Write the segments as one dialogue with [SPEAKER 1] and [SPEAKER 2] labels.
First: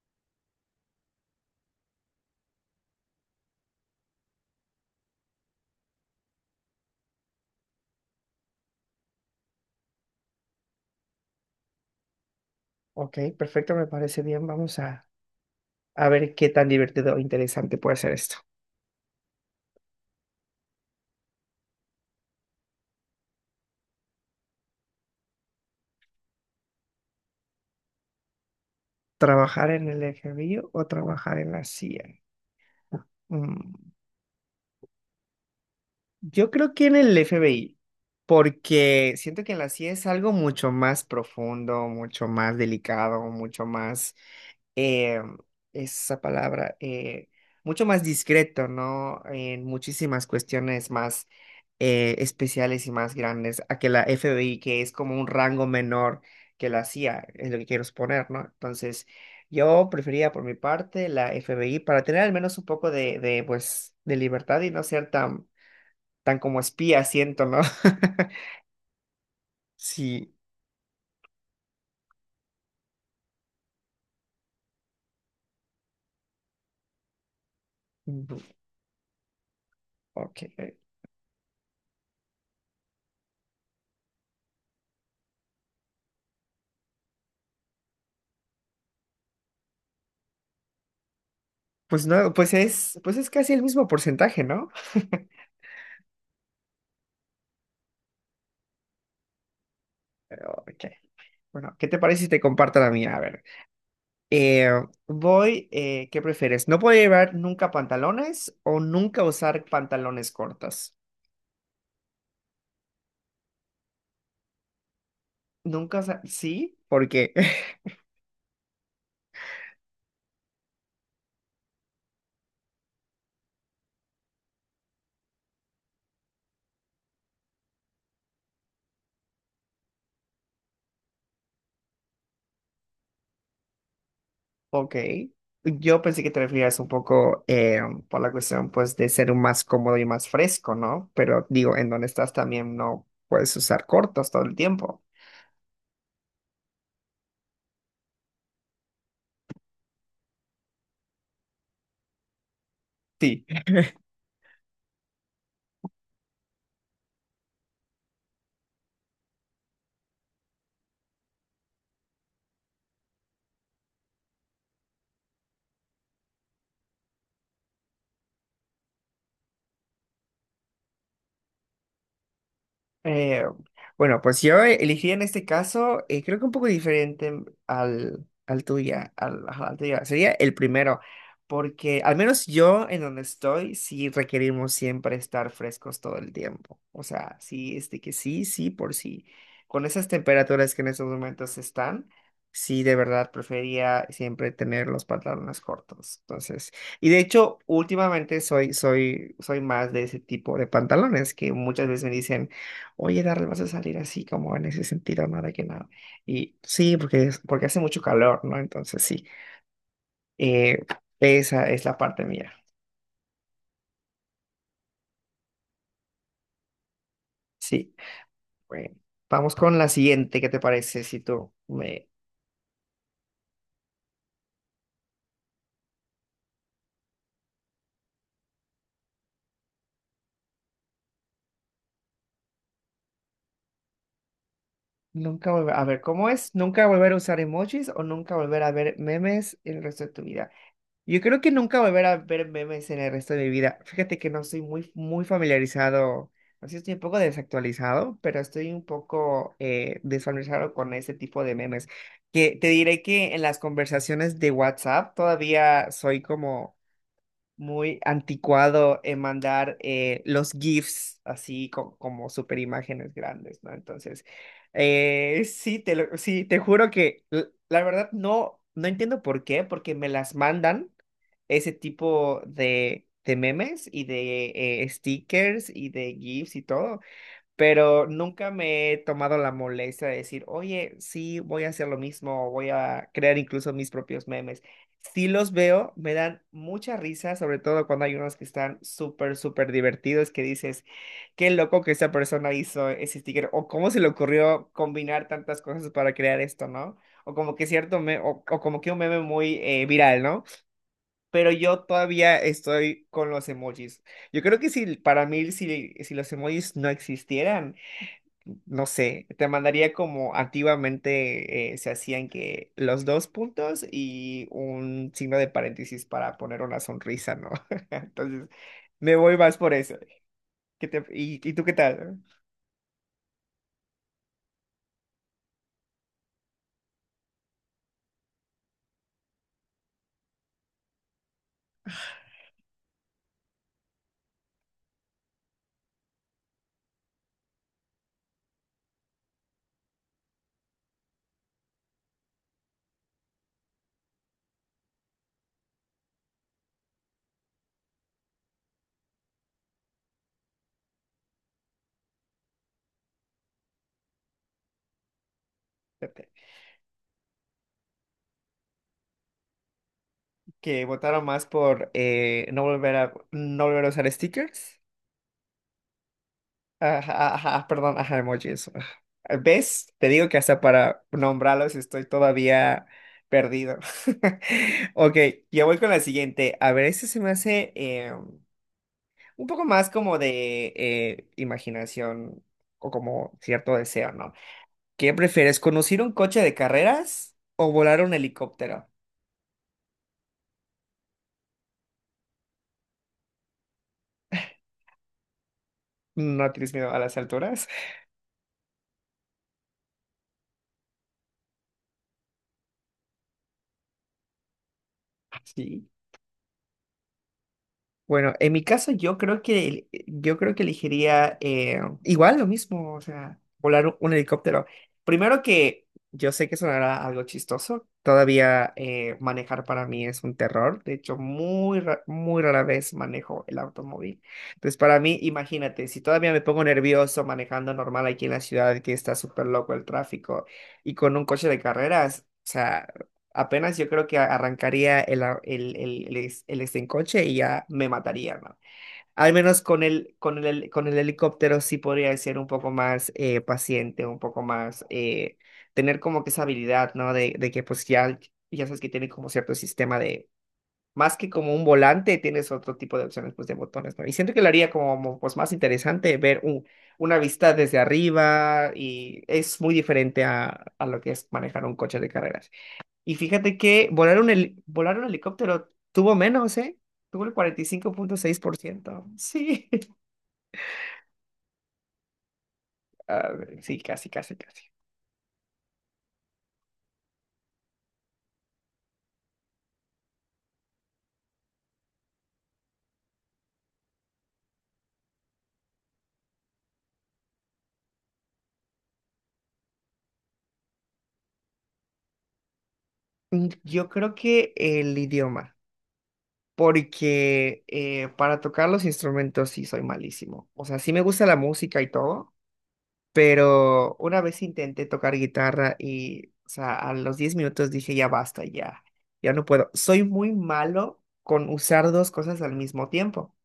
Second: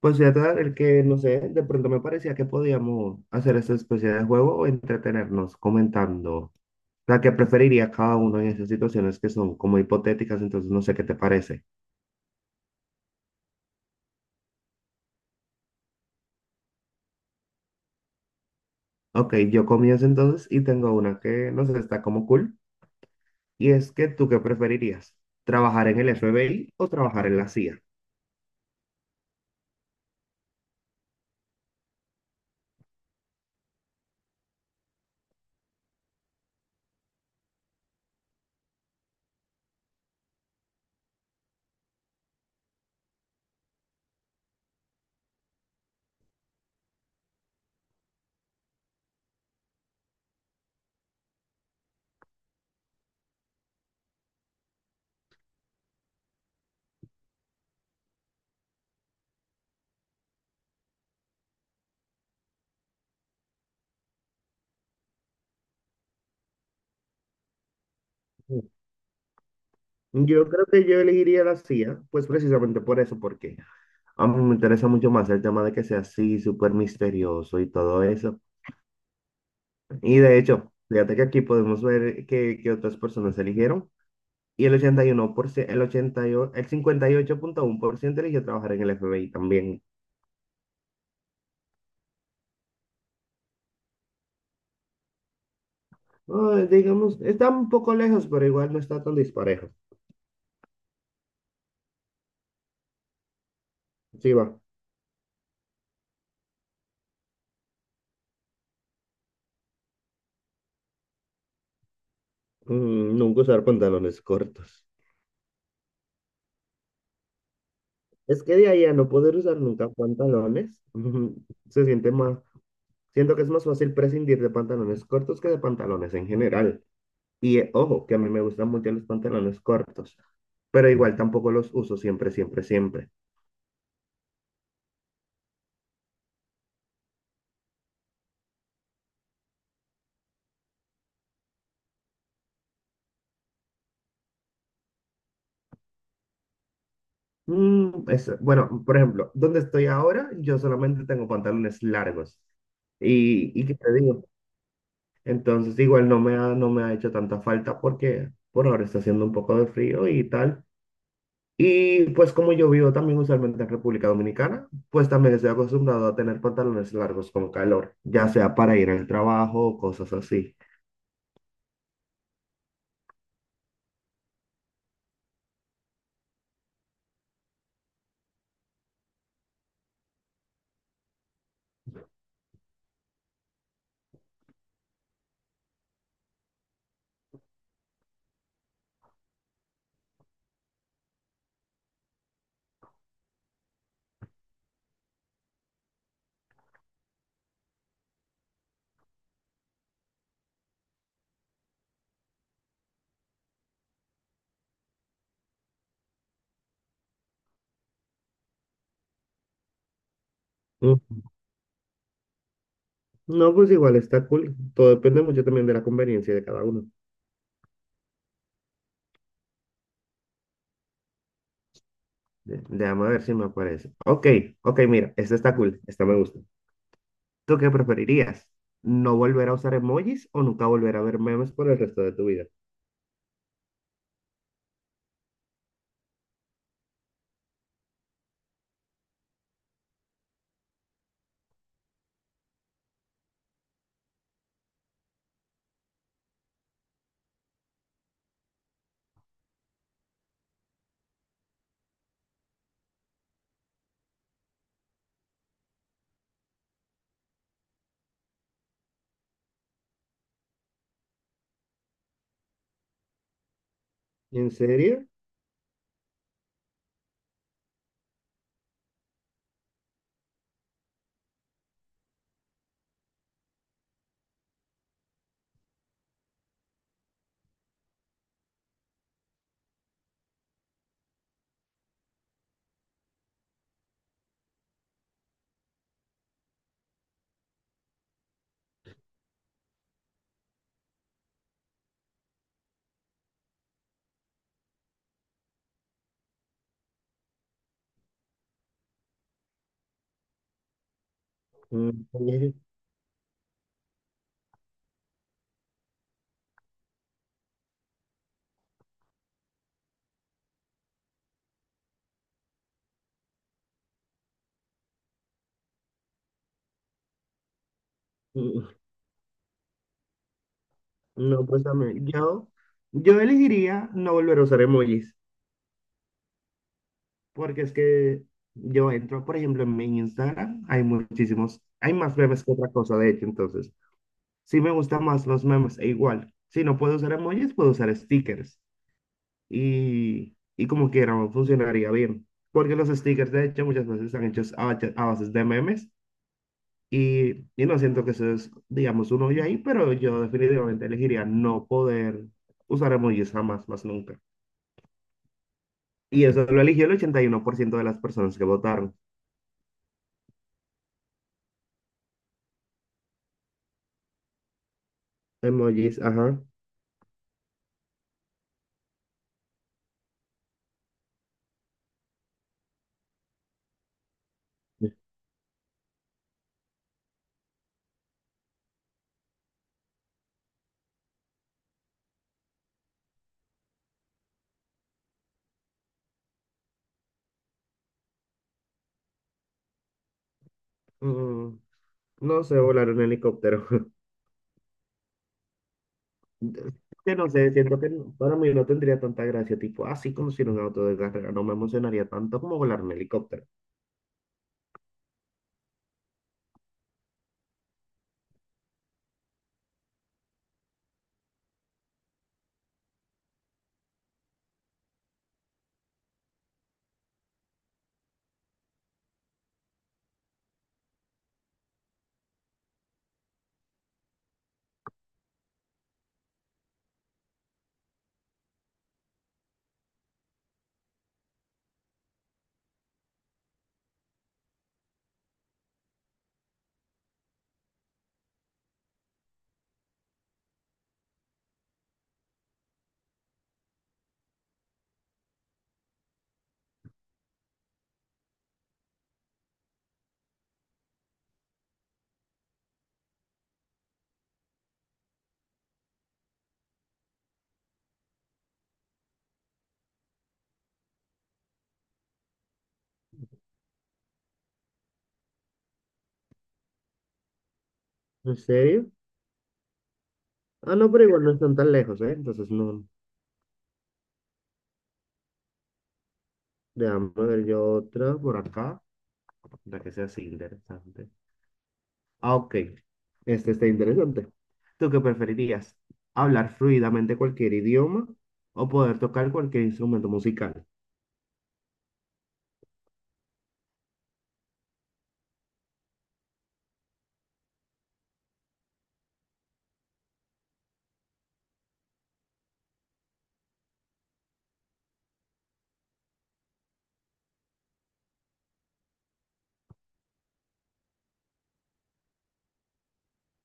[SPEAKER 1] Pues fíjate, el que no sé, de pronto me parecía que podíamos hacer esa especie de juego o entretenernos comentando la que preferiría cada uno en esas situaciones que son como hipotéticas, entonces no sé qué te parece.
[SPEAKER 2] Ok, perfecto, me parece bien. Vamos a ver qué tan divertido o interesante puede ser esto.
[SPEAKER 1] Ok, yo comienzo entonces y tengo una que no sé, está como cool, y es que tú qué preferirías, ¿trabajar en el FBI o trabajar en la CIA?
[SPEAKER 2] ¿Trabajar en el FBI o trabajar en la CIA? Mm, yo creo que en el FBI, porque siento que en la CIA es algo mucho más profundo, mucho más delicado, mucho más eh, esa palabra, mucho más discreto, ¿no? En muchísimas cuestiones más especiales y más grandes a que la FBI, que es como un rango menor que la CIA, es lo que quiero exponer, ¿no? Entonces, yo prefería por mi parte la FBI para tener al menos un poco de pues, de libertad y no ser tan, tan como espía, siento, ¿no?
[SPEAKER 1] Mm.
[SPEAKER 2] Sí,
[SPEAKER 1] Yo creo que yo elegiría la CIA, pues precisamente por eso, porque a mí me interesa mucho más el tema de que sea así, súper misterioso y todo eso.
[SPEAKER 2] bu-
[SPEAKER 1] Y de
[SPEAKER 2] ok.
[SPEAKER 1] hecho, fíjate que aquí podemos ver que otras personas eligieron. Y el 81% el 88, el 58,1% eligió trabajar en el FBI también.
[SPEAKER 2] Pues no, pues es casi el mismo porcentaje, ¿no?
[SPEAKER 1] Ah, digamos, está un poco lejos, pero igual no está tan disparejo.
[SPEAKER 2] Ok. Bueno, ¿qué te parece si te comparto la mía? A ver,
[SPEAKER 1] Sí, va.
[SPEAKER 2] eh, ¿qué prefieres? ¿No puedo llevar nunca pantalones o nunca usar pantalones cortos?
[SPEAKER 1] Nunca usar pantalones cortos.
[SPEAKER 2] Nunca, sí, ¿por qué?
[SPEAKER 1] Es que de ahí a no poder usar nunca pantalones, se siente más, siento que es más fácil prescindir de pantalones cortos que de pantalones en general. Y ojo, que a mí me gustan mucho los pantalones cortos, pero igual tampoco los uso siempre, siempre, siempre.
[SPEAKER 2] Ok, yo pensé que te referías un poco por la cuestión, pues, de ser un más cómodo y más fresco, ¿no? Pero digo, en donde estás también no puedes usar cortos todo el tiempo.
[SPEAKER 1] Mm, eso. Bueno, por ejemplo, donde estoy ahora, yo solamente tengo pantalones largos.
[SPEAKER 2] Sí.
[SPEAKER 1] Y qué te digo, entonces igual no me ha hecho tanta falta porque por ahora está haciendo un poco de frío y tal. Y pues como yo vivo también usualmente en República Dominicana, pues también estoy acostumbrado a tener pantalones largos con calor, ya sea para ir al trabajo o cosas así.
[SPEAKER 2] Eh, bueno, pues yo elegiría en este caso, creo que un poco diferente al, al tuya. Sería el primero, porque al menos yo en donde estoy, sí requerimos siempre estar frescos todo el tiempo. O sea, sí, este que sí, sí, por sí. Con esas temperaturas que en estos momentos están, sí, de verdad prefería siempre tener los pantalones cortos. Entonces, y de hecho, últimamente soy más de ese tipo de pantalones que muchas veces me dicen. Oye, Darrell, vas a salir así como en ese sentido, nada que nada. Y sí, porque, porque hace mucho calor, ¿no? Entonces sí, eh, esa es la parte mía.
[SPEAKER 1] No, pues igual está cool. Todo depende mucho también de la conveniencia de cada uno.
[SPEAKER 2] Sí, bueno, vamos con la siguiente, ¿qué te parece? Si tú me...
[SPEAKER 1] Déjame ver si me aparece. Ok, ok, mira, esta está cool. Esta me gusta. ¿Tú qué preferirías? ¿No volver a usar emojis o nunca volver a ver memes por el resto de tu vida?
[SPEAKER 2] Nunca volver, a ver, ¿cómo es? ¿Nunca volver a usar emojis o nunca volver a ver memes el resto de tu vida? Yo creo que nunca volver a ver memes en el resto de mi vida. Fíjate que no estoy muy, muy familiarizado, así estoy un poco desactualizado, pero estoy un poco desfamiliarizado con ese tipo de memes. Que te diré que en las conversaciones de WhatsApp todavía soy como muy anticuado en mandar los GIFs así como super imágenes grandes, ¿no? Entonces,
[SPEAKER 1] ¿En serio?
[SPEAKER 2] sí, sí, te juro que la verdad no, no entiendo por qué, porque me las mandan ese tipo de memes y de stickers y de GIFs y todo, pero nunca me he tomado la molestia de decir, oye, sí, voy a hacer lo mismo, o voy a crear incluso mis propios memes. Sí los veo, me dan mucha risa, sobre todo cuando hay unos que están súper, súper divertidos, que dices, qué loco que esa persona hizo ese sticker, o cómo se le ocurrió combinar tantas cosas para crear esto, ¿no? O como que cierto, o como que un meme muy viral, ¿no? Pero yo
[SPEAKER 1] Mm,
[SPEAKER 2] todavía
[SPEAKER 1] oye.
[SPEAKER 2] estoy con los emojis. Yo creo que si para mí, si los emojis no existieran, no sé, te mandaría como antiguamente se hacían que los dos puntos y un signo de paréntesis para poner una sonrisa, ¿no? Entonces,
[SPEAKER 1] mm,
[SPEAKER 2] me voy más por eso. ¿Qué te- y,
[SPEAKER 1] No,
[SPEAKER 2] y tú
[SPEAKER 1] pues
[SPEAKER 2] qué
[SPEAKER 1] a mí,
[SPEAKER 2] tal?
[SPEAKER 1] yo elegiría no volver a usar emojis, porque es que yo entro, por ejemplo, en mi Instagram, hay muchísimos, hay más memes que otra cosa, de hecho, entonces. Sí me gustan más los memes, e igual. Si no puedo usar emojis, puedo usar stickers. Y como quiera, funcionaría bien. Porque los stickers, de hecho, muchas veces están hechos a bases de memes. Y no siento que eso es, digamos, un hoyo ahí, pero yo definitivamente elegiría no poder usar emojis jamás, más nunca. Y
[SPEAKER 2] Fíjate,
[SPEAKER 1] eso lo eligió el 81% de las personas que votaron.
[SPEAKER 2] que votaron más por no volver a usar stickers.
[SPEAKER 1] Emojis, ajá.
[SPEAKER 2] Ajá, ajá, perdón, ajá, emojis, ajá. ¿Ves? Te digo que hasta para nombrarlos estoy todavía perdido. Ok, ya voy con la siguiente. A ver, este se me hace un poco más como de imaginación o como cierto deseo, ¿no? ¿Qué prefieres, conducir un coche de carreras o volar un helicóptero?
[SPEAKER 1] Mm, no sé, volar un helicóptero.
[SPEAKER 2] ¿No tienes miedo a
[SPEAKER 1] Que
[SPEAKER 2] las
[SPEAKER 1] no sé,
[SPEAKER 2] alturas?
[SPEAKER 1] siento que para mí no tendría tanta gracia, tipo, así conducir un auto de carrera, no me emocionaría tanto como volar un helicóptero.
[SPEAKER 2] Sí. Bueno, en mi caso yo creo que yo creo que elegiría igual lo mismo, o sea, volar un helicóptero. Primero que yo sé que sonará algo chistoso, todavía manejar para mí es un terror, de hecho muy rara vez manejo el automóvil. Entonces para mí, imagínate, si todavía me pongo nervioso manejando normal aquí en la ciudad que está súper loco el tráfico y con un coche de carreras. O sea, apenas yo creo que a- arrancaría el, a- el, el es- el estincoche y ya me mataría, hermano. Al menos con el helicóptero sí podría ser un poco más paciente, un poco más, tener como que esa habilidad, ¿no? De que pues ya, ya sabes que tiene como cierto sistema de, más que como un volante, tienes otro tipo de opciones pues de botones, ¿no? Y siento que lo haría como pues más interesante ver un, una vista desde arriba y es muy diferente a lo que es manejar un coche de carreras. Y fíjate que volar un helicóptero tuvo menos, ¿eh? Tuvo el
[SPEAKER 1] ¿En serio?
[SPEAKER 2] 45.6%. Sí.
[SPEAKER 1] Ah, no, pero igual no están tan lejos, ¿eh? Entonces no,
[SPEAKER 2] A ver, sí, casi, casi, casi.
[SPEAKER 1] déjame ver yo otra por acá, para que sea así interesante. Ah, ok, este está interesante. ¿Tú qué preferirías? ¿Hablar fluidamente cualquier idioma o poder tocar cualquier instrumento musical?
[SPEAKER 2] Yo creo que el idioma, porque para tocar los instrumentos sí soy malísimo. O sea, sí me gusta la música y todo, pero una vez intenté tocar guitarra y, o sea, a los 10 minutos dije, ya basta, ya, ya no puedo. Soy muy malo con usar dos cosas al mismo tiempo.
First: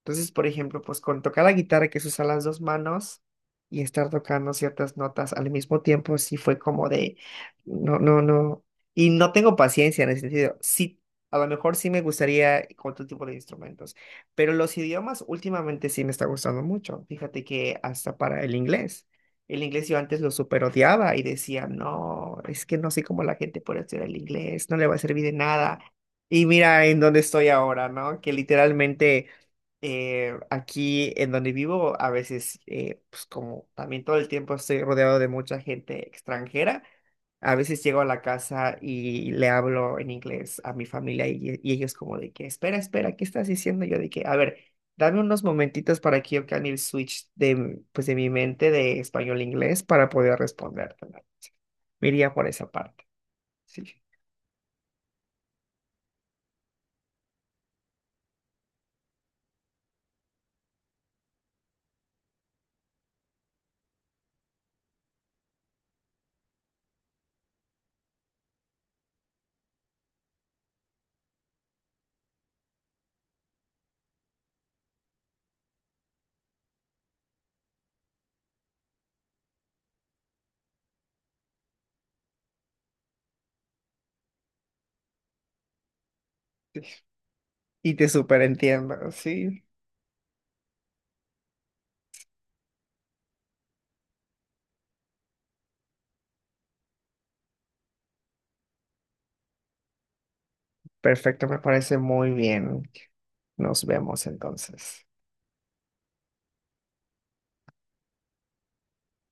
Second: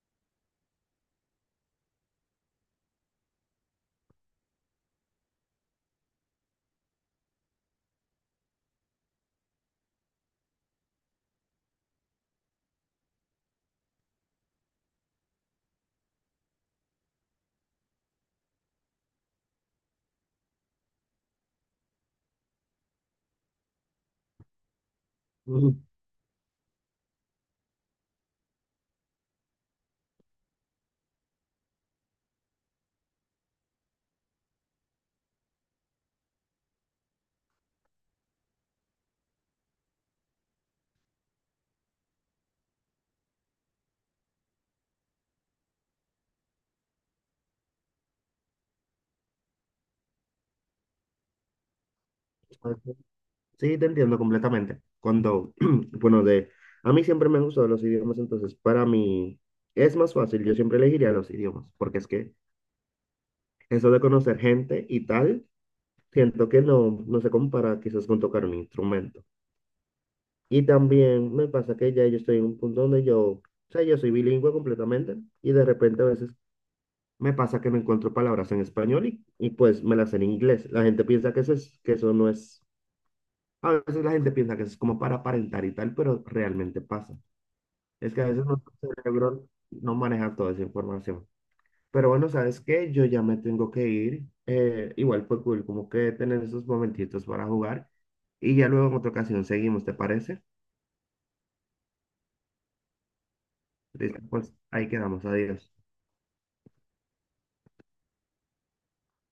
[SPEAKER 2] Entonces, por ejemplo, pues con tocar la guitarra, que se usan las dos manos, y estar tocando ciertas notas al mismo tiempo, sí fue como de, no, no, no. Y no tengo paciencia en ese sentido. Sí, a lo mejor sí me gustaría con otro tipo de instrumentos, pero los idiomas últimamente sí me está gustando mucho. Fíjate que hasta para el inglés. El inglés yo antes lo super odiaba y decía, no, es que no sé cómo la gente puede estudiar el inglés, no le va a servir de
[SPEAKER 1] Ujú.
[SPEAKER 2] nada. Y mira en dónde estoy ahora, ¿no? Que literalmente aquí en donde vivo, a veces, pues como también todo el tiempo estoy rodeado de mucha gente extranjera, a veces llego a la casa y le hablo en inglés a mi familia y ellos como de que, espera, espera, ¿qué estás diciendo? Yo de que, a ver, dame unos momentitos para que yo cambie el switch de, m- pues de mi mente de español a inglés para poder responderte. Me iría por esa parte.
[SPEAKER 1] Sí,
[SPEAKER 2] Sí.
[SPEAKER 1] te entiendo completamente. Cuando, bueno, de, a mí siempre me han gustado los idiomas, entonces para mí es más fácil, yo siempre elegiría los idiomas, porque es que eso de conocer gente y tal, siento que no se compara quizás con tocar un instrumento. Y también me pasa que ya yo estoy en un punto donde yo soy bilingüe completamente y de repente a veces me pasa que no encuentro palabras en español y pues me las sé en inglés. La gente piensa que eso es, que eso no es... A veces la gente piensa que eso es como para aparentar y tal, pero realmente
[SPEAKER 2] Sí.
[SPEAKER 1] pasa.
[SPEAKER 2] Y te
[SPEAKER 1] Es que a veces nuestro
[SPEAKER 2] superentiendo,
[SPEAKER 1] cerebro
[SPEAKER 2] sí.
[SPEAKER 1] no maneja toda esa información. Pero bueno, ¿sabes qué? Yo ya me tengo que ir. Igual fue cool, como que tener esos momentitos para jugar. Y ya luego en otra ocasión seguimos, ¿te parece?
[SPEAKER 2] Perfecto, me parece muy bien. Nos
[SPEAKER 1] Listo,
[SPEAKER 2] vemos
[SPEAKER 1] pues ahí
[SPEAKER 2] entonces.
[SPEAKER 1] quedamos. Adiós.